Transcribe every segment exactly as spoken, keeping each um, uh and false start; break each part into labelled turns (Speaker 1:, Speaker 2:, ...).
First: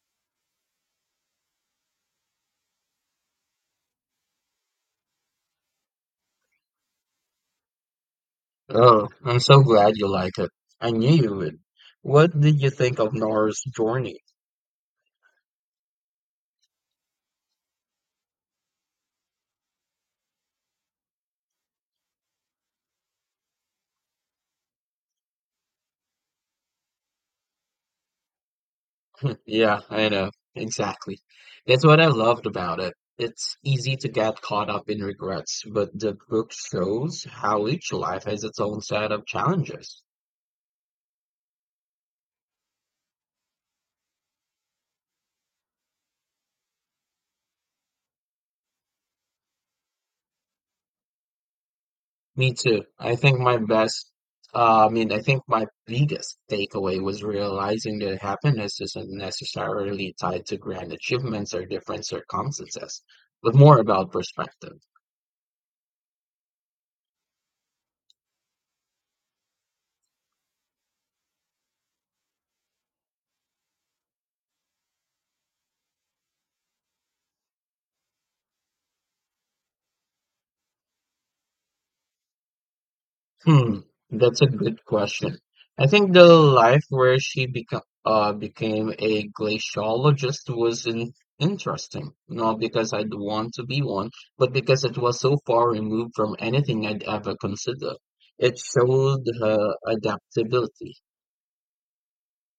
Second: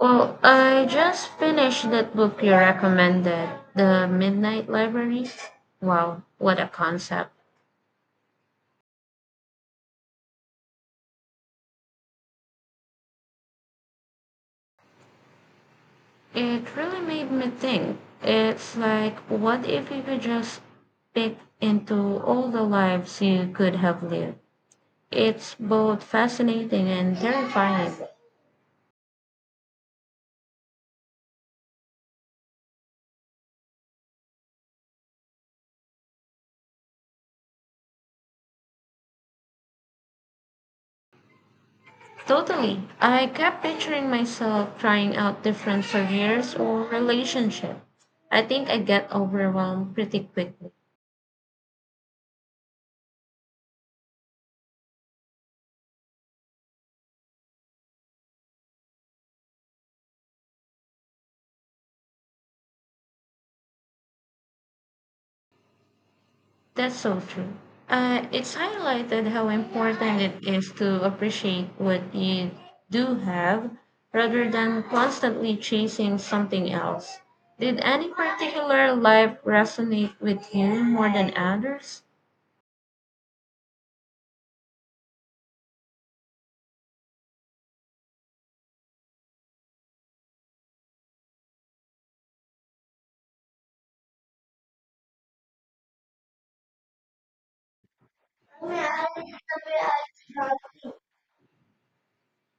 Speaker 1: Well, I just finished that book you recommended, The Midnight Library. Wow, what a concept.
Speaker 2: Oh, I'm so glad you like it. I knew you would. What did you think of Nora's journey?
Speaker 1: It really made me think. It's like, what if you could just peek into all the lives you could have lived? It's both fascinating and terrifying.
Speaker 2: Yeah, I know. Exactly. That's what I loved about it. It's easy to get caught up in regrets, but the book shows how each life has its own set of challenges.
Speaker 1: Totally. I kept picturing myself trying out different careers or relationships. I think I get overwhelmed pretty quickly.
Speaker 2: Me too. I think my best, uh, I mean, I think my biggest takeaway was realizing that happiness isn't necessarily tied to grand achievements or different circumstances, but more about perspective.
Speaker 1: That's so true. Uh, it's highlighted how important it is to appreciate what you do have rather than constantly chasing something else. Did any particular life resonate with you more than others?
Speaker 2: Hmm, that's a good question. I think the life where she beco- uh, became a glaciologist was in interesting, not because I'd want to be one, but because it was so far removed from anything I'd ever consider. It showed her adaptability.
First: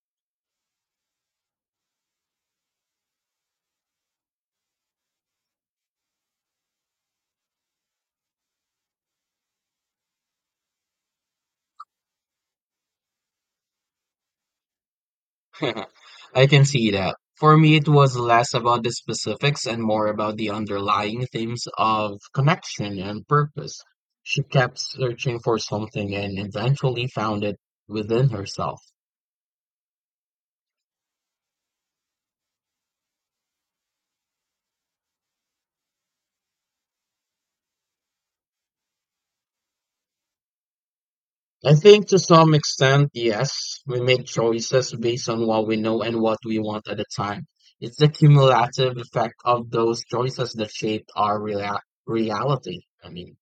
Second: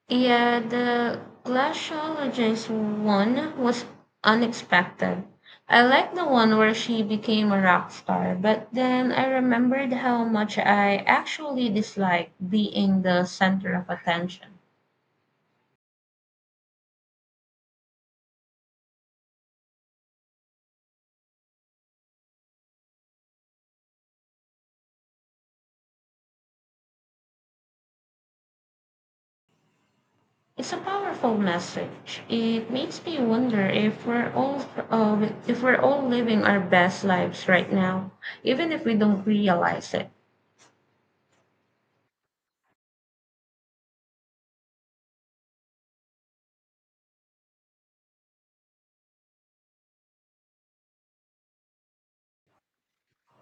Speaker 1: Yeah, the glaciologist one was unexpected. I liked the one where she became a rock star, but then I remembered how much I actually dislike being the center of attention.
Speaker 2: I can see that. For me, it was less about the specifics and more about the underlying themes of connection and purpose. She kept searching for something and eventually found it within herself.
Speaker 1: It's a powerful message. It makes me wonder if we're all uh, if we're all living our best lives right now, even if we don't realize it.
Speaker 2: I think to some extent, yes, we make choices based on what we know and what we want at the time. It's the cumulative effect of those choices that shaped our rea- reality. I mean,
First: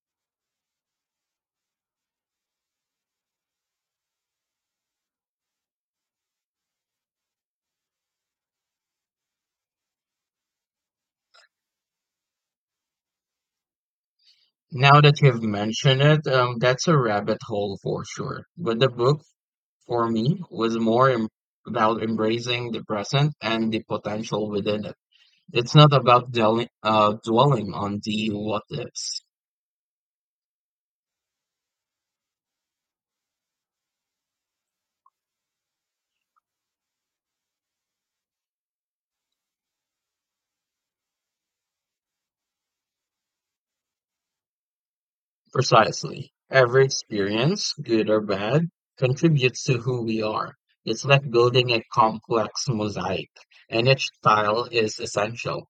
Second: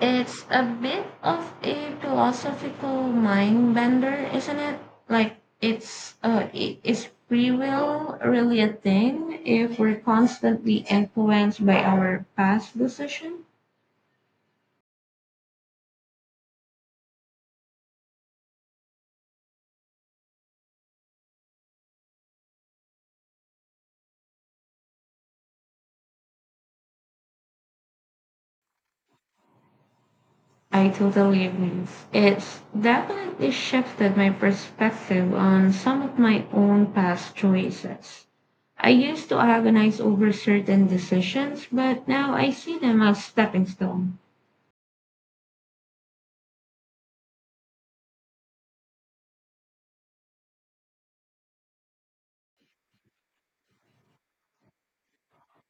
Speaker 1: It's a bit of a philosophical mind bender, isn't it? Like it's uh, i- is free will really a thing if we're constantly influenced by our past decision?
Speaker 2: Now that you've mentioned it, um, that's a rabbit hole for sure. But the book for me was more em- about embracing the present and the potential within it. It's not about dwelling, uh, dwelling on the what ifs.
Speaker 1: I totally agree. It's definitely shifted my perspective on some of my own past choices. I used to agonize over certain decisions, but now I see them as stepping stones.
Speaker 2: Precisely. Every experience, good or bad, contributes to who we are. It's like building a complex mosaic, and each tile is essential.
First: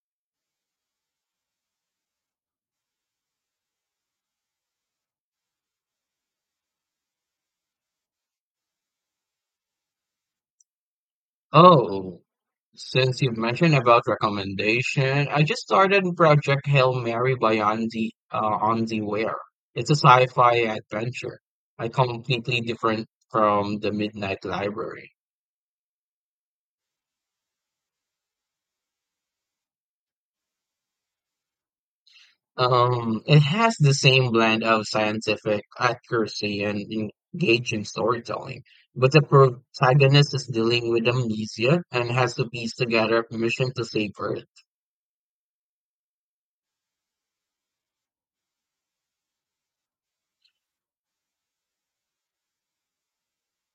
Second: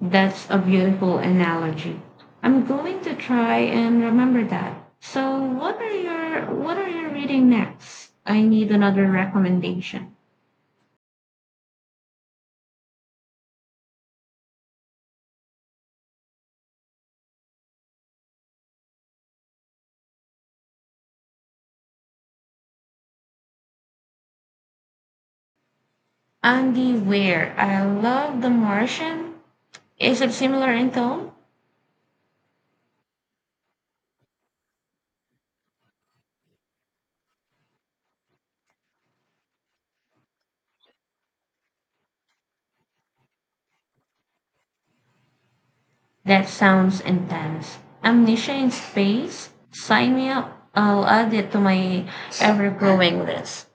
Speaker 1: That's a beautiful analogy. I'm going to try and remember that. So, what are your what are you reading next? I need another recommendation.
Speaker 2: Oh, since you have mentioned about recommendation, I just started Project Hail Mary by Andy uh, Andy Weir. It's a sci-fi adventure, I completely different from the Midnight Library.
Speaker 1: Andy Weir. I love The Martian. Is it similar in tone?
Speaker 2: Um, it has the same blend of scientific accuracy and engaging storytelling, but the protagonist is dealing with amnesia and has to piece together a mission to save Earth.
Speaker 1: That sounds intense. Amnesia in space. Sign me up. I'll add it to my ever growing list.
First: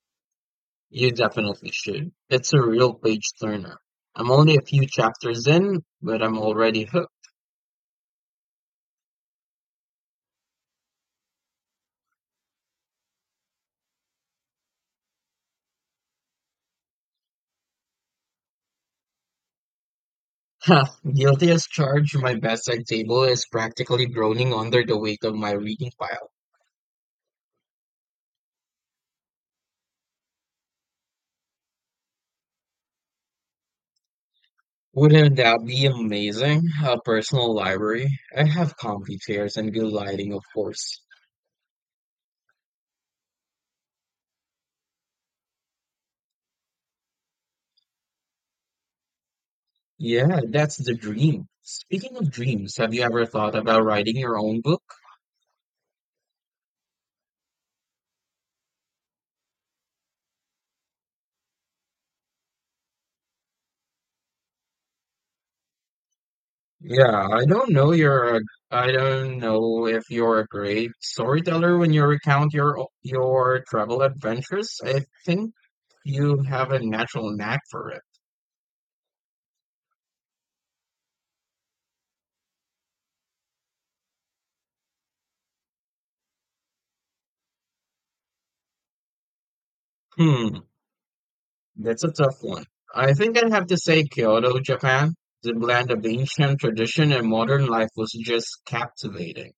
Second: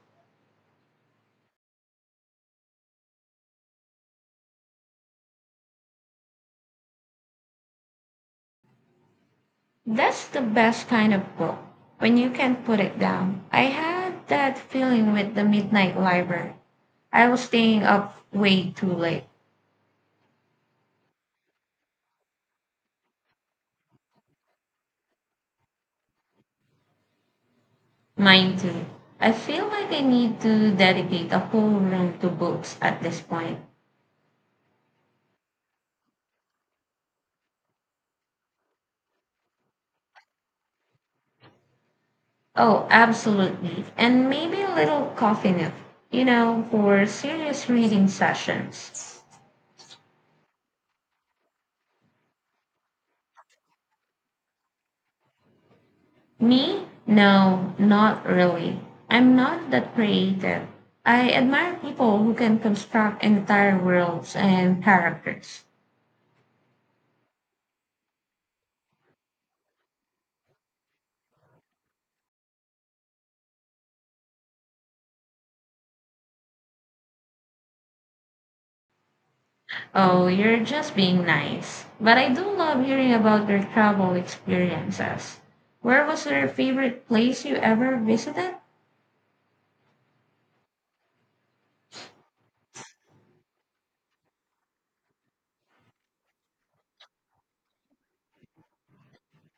Speaker 2: You definitely should. It's a real page turner. I'm only a few chapters in, but I'm already hooked.
Speaker 1: That's the best kind of book when you can put it down. I had that feeling with The Midnight Library. I was staying up way too late.
Speaker 2: Guilty as charged, my bedside table is practically groaning under the weight of my reading pile.
Speaker 1: Mine too. I feel like I need to dedicate a whole room to books at this point.
Speaker 2: Wouldn't that be amazing? A personal library. I have comfy chairs and good lighting, of course.
Speaker 1: Oh, absolutely. And maybe a little coffee nip, you know, for serious reading sessions.
Speaker 2: Yeah, that's the dream. Speaking of dreams, have you ever thought about writing your own book?
Speaker 1: Me? No, not really. I'm not that creative. I admire people who can construct entire worlds and characters.
Speaker 2: Yeah, I don't know you're a, I don't know if you're a great storyteller when you recount your o- your travel adventures. I think you have a natural knack for it.
Speaker 1: Oh, you're just being nice. But I do love hearing about your travel experiences. Where was your favorite place you ever visited?
Speaker 2: Hmm, that's a tough one. I think I'd have to say Kyoto, Japan. The blend of ancient tradition and modern life was just captivating.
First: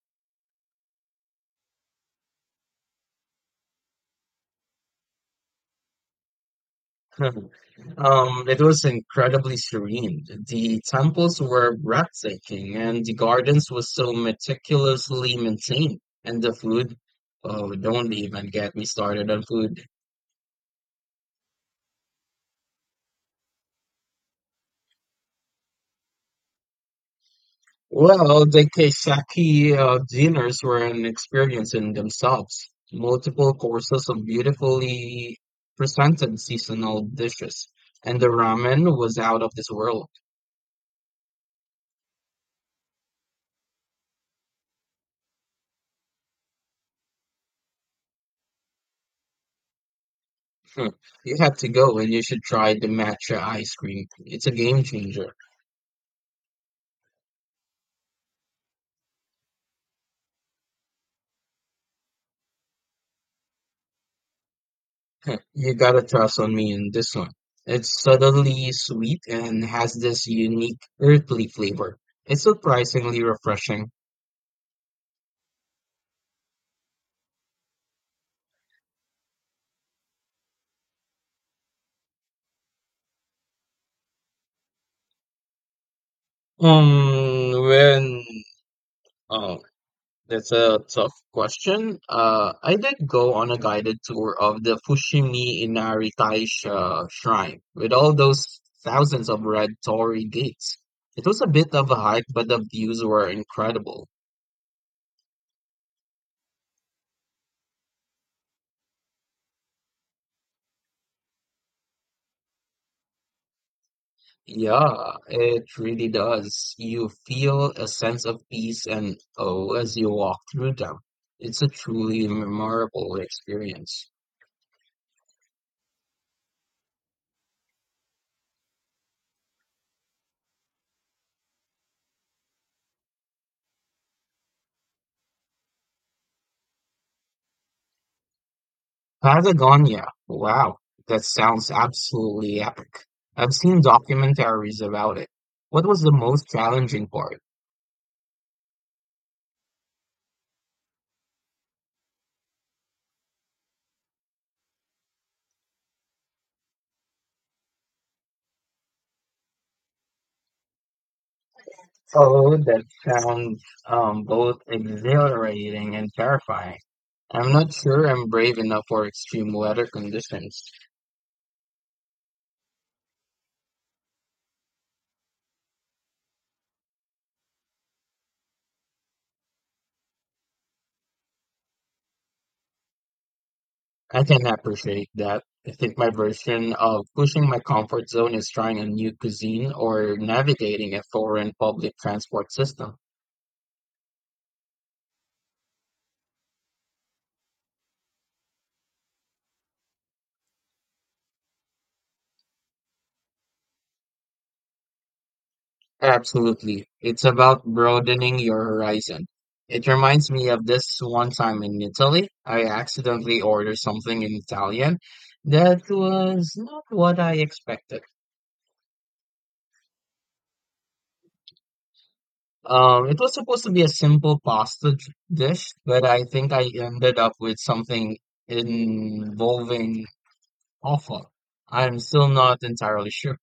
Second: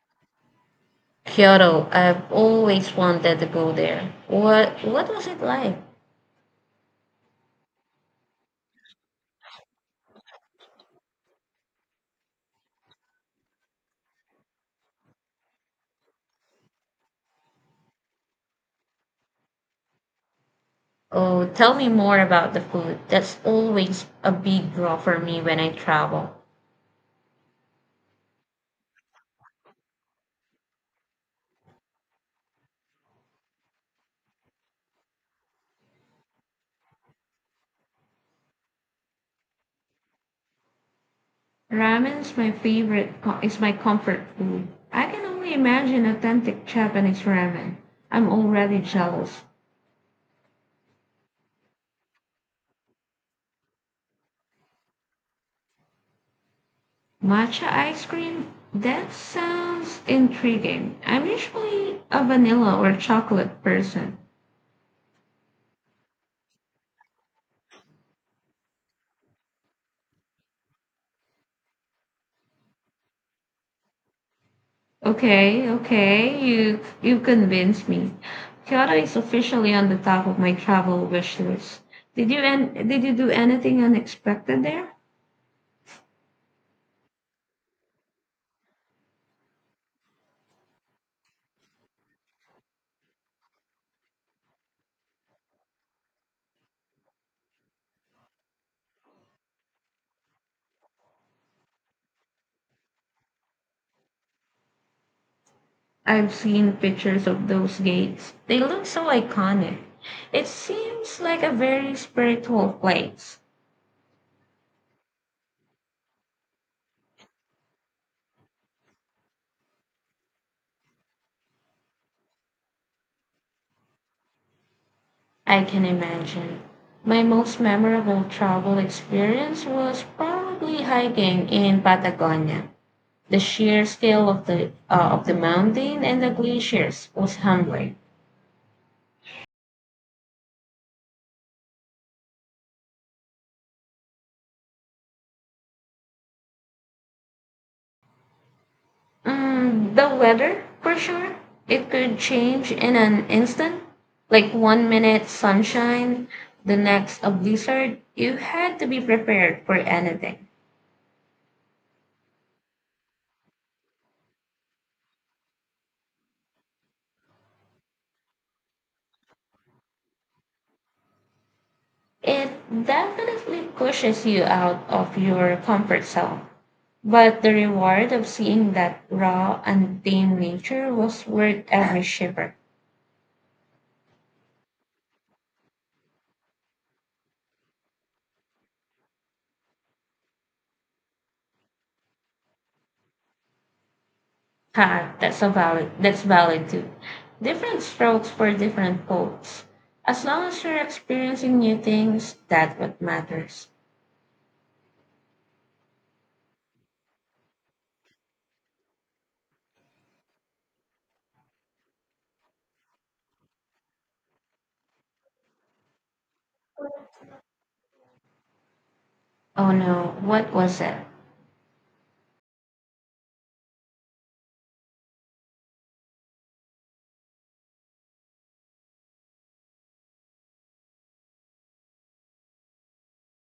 Speaker 1: Kyoto. I've always wanted to go there. What what was it like?
Speaker 2: Um, it was incredibly serene. The temples were breathtaking, and the gardens were so meticulously maintained. And the food, oh, don't even get me started on food.
Speaker 1: Oh, tell me more about the food. That's always a big draw for me when I travel.
Speaker 2: Well, the Keisaki uh, dinners were an experience in themselves. Multiple courses of beautifully presented seasonal dishes, and the ramen was out of this world.
Speaker 1: Ramen's my favorite co- is my comfort food. I can only imagine authentic Japanese ramen. I'm already jealous.
Speaker 2: You have to go, and you should try the matcha ice cream. It's a game changer.
Speaker 1: Matcha ice cream? That sounds intriguing. I'm usually a vanilla or chocolate person.
Speaker 2: You gotta trust on me in this one. It's subtly sweet and has this unique earthly flavor. It's surprisingly refreshing.
Speaker 1: Okay, okay, you you convinced me. Kyoto is officially on the top of my travel wish list. Did you and did you do anything unexpected there?
Speaker 2: Um, when oh, that's a tough question. Uh, I did go on a guided tour of the Fushimi Inari Taisha shrine with all those thousands of red torii gates. It was a bit of a hike, but the views were incredible.
Speaker 1: I've seen pictures of those gates. They look so iconic. It seems like a very spiritual place.
Speaker 2: Yeah, it really does. You feel a sense of peace and awe as you walk through them. It's a truly memorable experience.
Speaker 1: I can imagine. My most memorable travel experience was probably hiking in Patagonia. The sheer scale of the uh, of the mountain and the glaciers was humbling.
Speaker 2: Patagonia. Wow, that sounds absolutely epic. I've seen documentaries about it. What was the most challenging part?
Speaker 1: Mm, the weather, for sure. It could change in an instant. Like one minute sunshine, the next a blizzard. You had to be prepared for anything.
Speaker 2: Oh, that sounds um, both exhilarating and terrifying. I'm not sure I'm brave enough for extreme weather conditions.
Speaker 1: It definitely pushes you out of your comfort zone. But the reward of seeing that raw, untamed nature was worth every shiver.
Speaker 2: I can appreciate that. I think my version of pushing my comfort zone is trying a new cuisine or navigating a foreign public transport system.
Speaker 1: Ha, that's a valid. That's valid too. Different strokes for different folks. As long as you're experiencing new things, that's what matters.
Speaker 2: Absolutely. It's about broadening your horizon. It reminds me of this one time in Italy. I accidentally ordered something in Italian that was not what I expected.
Speaker 1: Oh no, what was it?
Speaker 2: Um, it was supposed to be a simple pasta d- dish, but I think I ended up with something involving awful. I'm still not entirely sure.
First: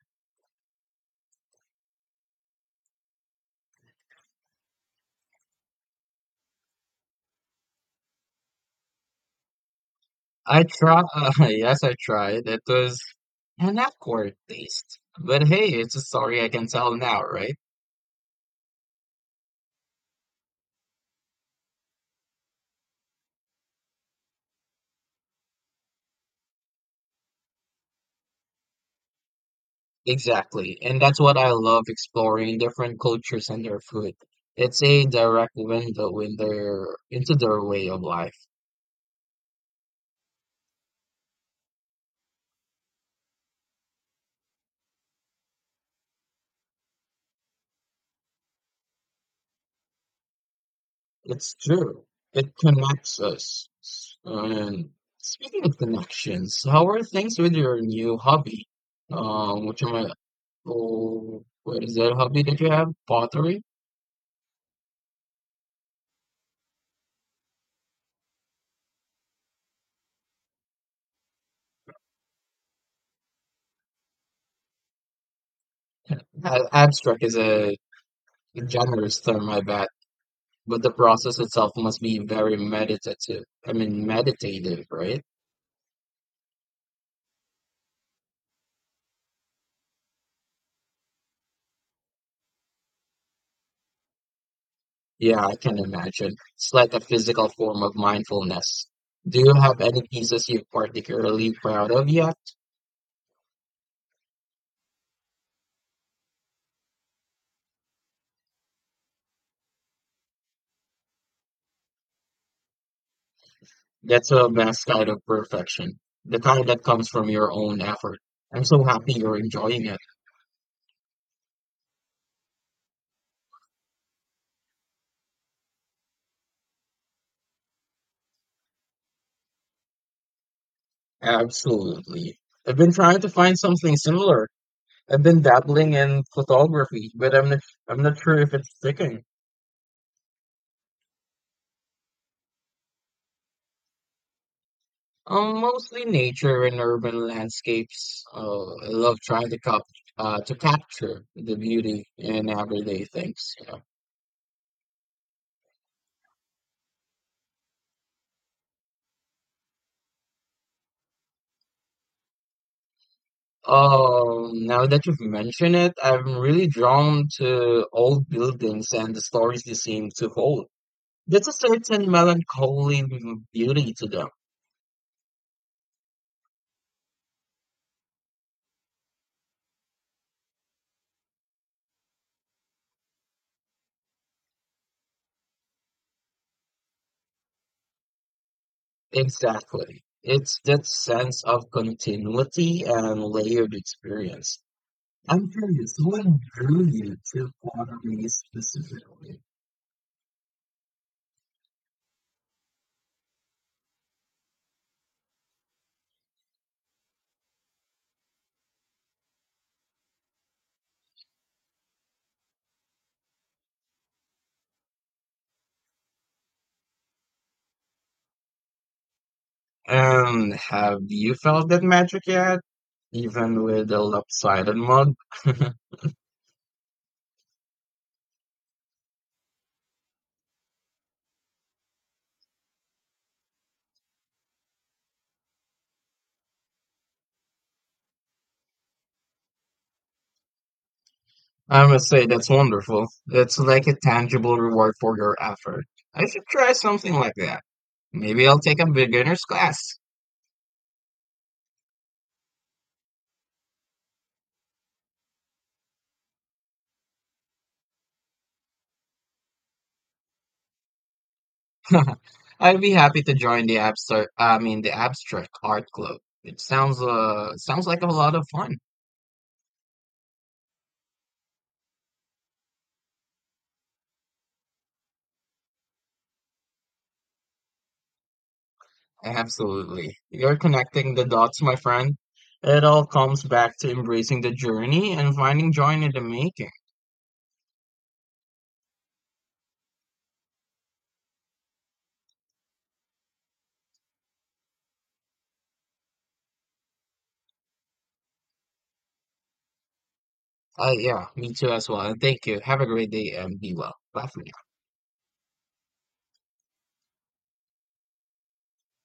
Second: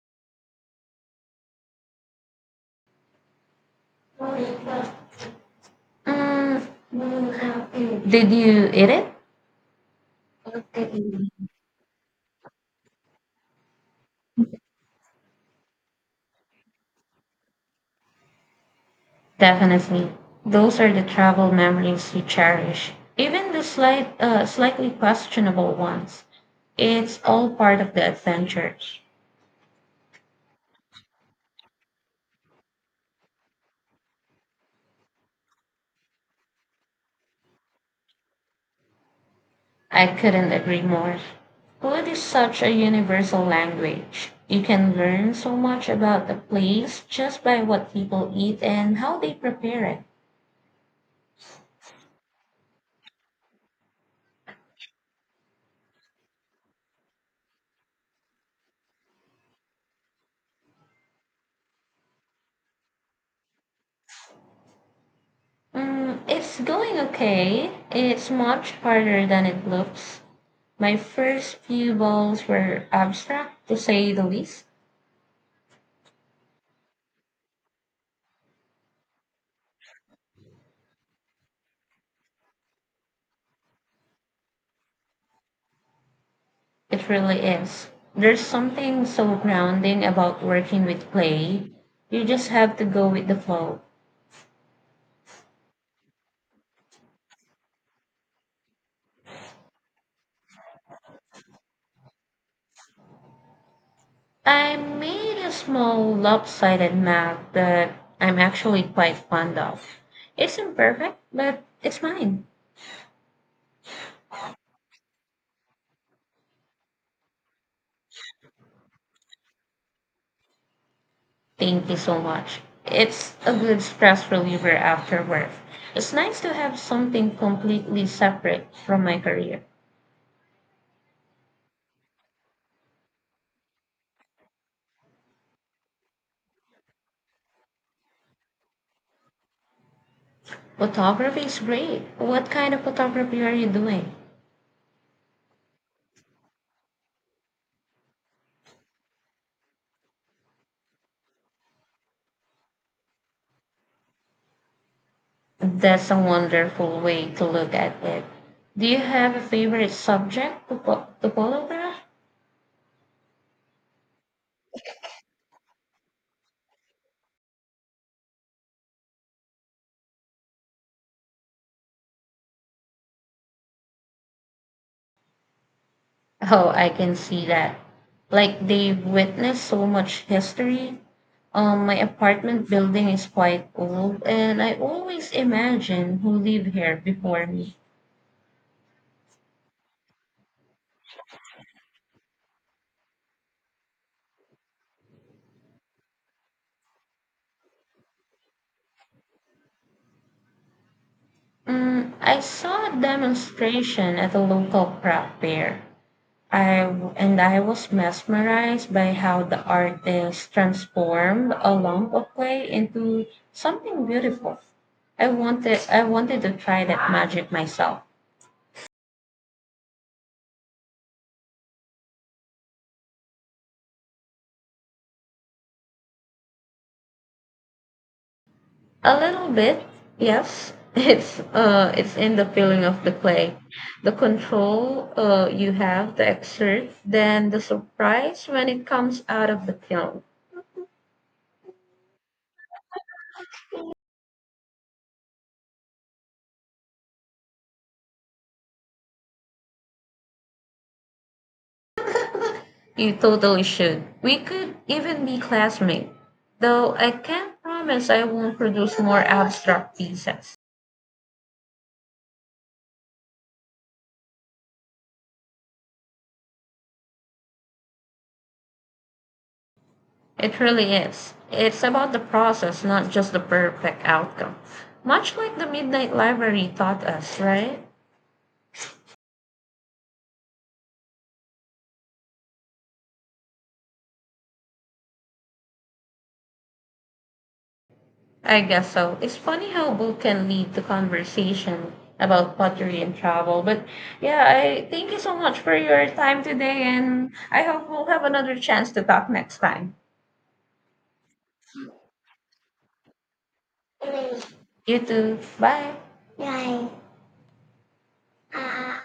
Speaker 1: Mm, did you eat it?
Speaker 2: I try, uh, yes, I tried. It was an awkward taste. But hey, it's a story I can tell now, right?
Speaker 1: Definitely. Those are the travel memories you cherish, even the slight, uh, slightly questionable ones. It's all part of the adventures.
Speaker 2: Exactly. And that's what I love exploring different cultures and their food. It's a direct window in their, into their way of life.
Speaker 1: I couldn't agree more. Food is such a universal language. You can learn so much about a place just by what people eat and how they prepare it.
Speaker 2: It's true. It connects us. S- And speaking of connections, how are things with your new hobby? Um, which am I? Oh, what is that hobby that you have? Pottery?
Speaker 1: Mm, it's going okay. It's much harder than it looks. My first few bowls were abstract, to say the least.
Speaker 2: A- Abstract is a generous term, I bet. But the process itself must be very meditative. I mean, meditative, right?
Speaker 1: It really is. There's something so grounding about working with clay. You just have to go with the flow.
Speaker 2: Yeah, I can imagine. It's like a physical form of mindfulness. Do you have any pieces you're particularly proud of yet?
Speaker 1: I made a small lopsided map that I'm actually quite fond of. It's imperfect, but it's mine.
Speaker 2: That's a vast kind of perfection, the kind that comes from your own effort. I'm so happy you're enjoying it.
Speaker 1: Thank you so much. It's a good stress reliever after work. It's nice to have something completely separate from my career.
Speaker 2: Absolutely. I've been trying to find something similar. I've been dabbling in photography, but I'm not, I'm not sure if it's sticking.
Speaker 1: Photography is great. What kind of photography are you doing?
Speaker 2: Um, mostly nature and urban landscapes. Uh, I love trying to cap uh, to capture the beauty in everyday things. You
Speaker 1: That's a wonderful way to look at it. Do you have a favorite subject to, pho- to photograph?
Speaker 2: Um, now that you've mentioned it, I'm really drawn to old buildings and the stories they seem to hold. There's a certain melancholy beauty to them.
Speaker 1: Oh, I can see that. Like they've witnessed so much history. Um, my apartment building is quite old, and I always imagine who lived here before me.
Speaker 2: Exactly. It's that sense of continuity and layered experience. I'm curious, what drew you to pottery specifically?
Speaker 1: Mm, I saw a demonstration at a local craft fair. I w- and I was mesmerized by how the artist transformed a lump of clay into something beautiful. I wanted I wanted to try that magic myself.
Speaker 2: And have you felt that magic yet, even with a lopsided mug?
Speaker 1: A little bit, yes. It's uh, it's in the feeling of the play, the control uh, you have, the exert, then the surprise when it comes out of the film.
Speaker 2: I must say, that's wonderful. That's like a tangible reward for your effort. I should try something like that. Maybe I'll take a beginner's class.
Speaker 1: You totally should. We could even be classmates, though I can't promise I won't produce more abstract pieces.
Speaker 2: I'd be happy to join the abstract, I mean the abstract art club. It sounds uh sounds like a lot of fun.
Speaker 1: It really is. It's about the process, not just the perfect outcome. Much like the Midnight Library taught us, right?
Speaker 2: Absolutely. You're connecting the dots, my friend. It all comes back to embracing the journey and finding joy in the making.
Speaker 1: I guess so. It's funny how book can lead to conversation about pottery and travel. But yeah, I thank you so much for your time today, and I hope we'll have another chance to talk next time.
Speaker 2: Uh, yeah, me too as well. And thank you. Have a great day and be well. Bye for now.
Speaker 1: You too. Bye. Bye. Uh,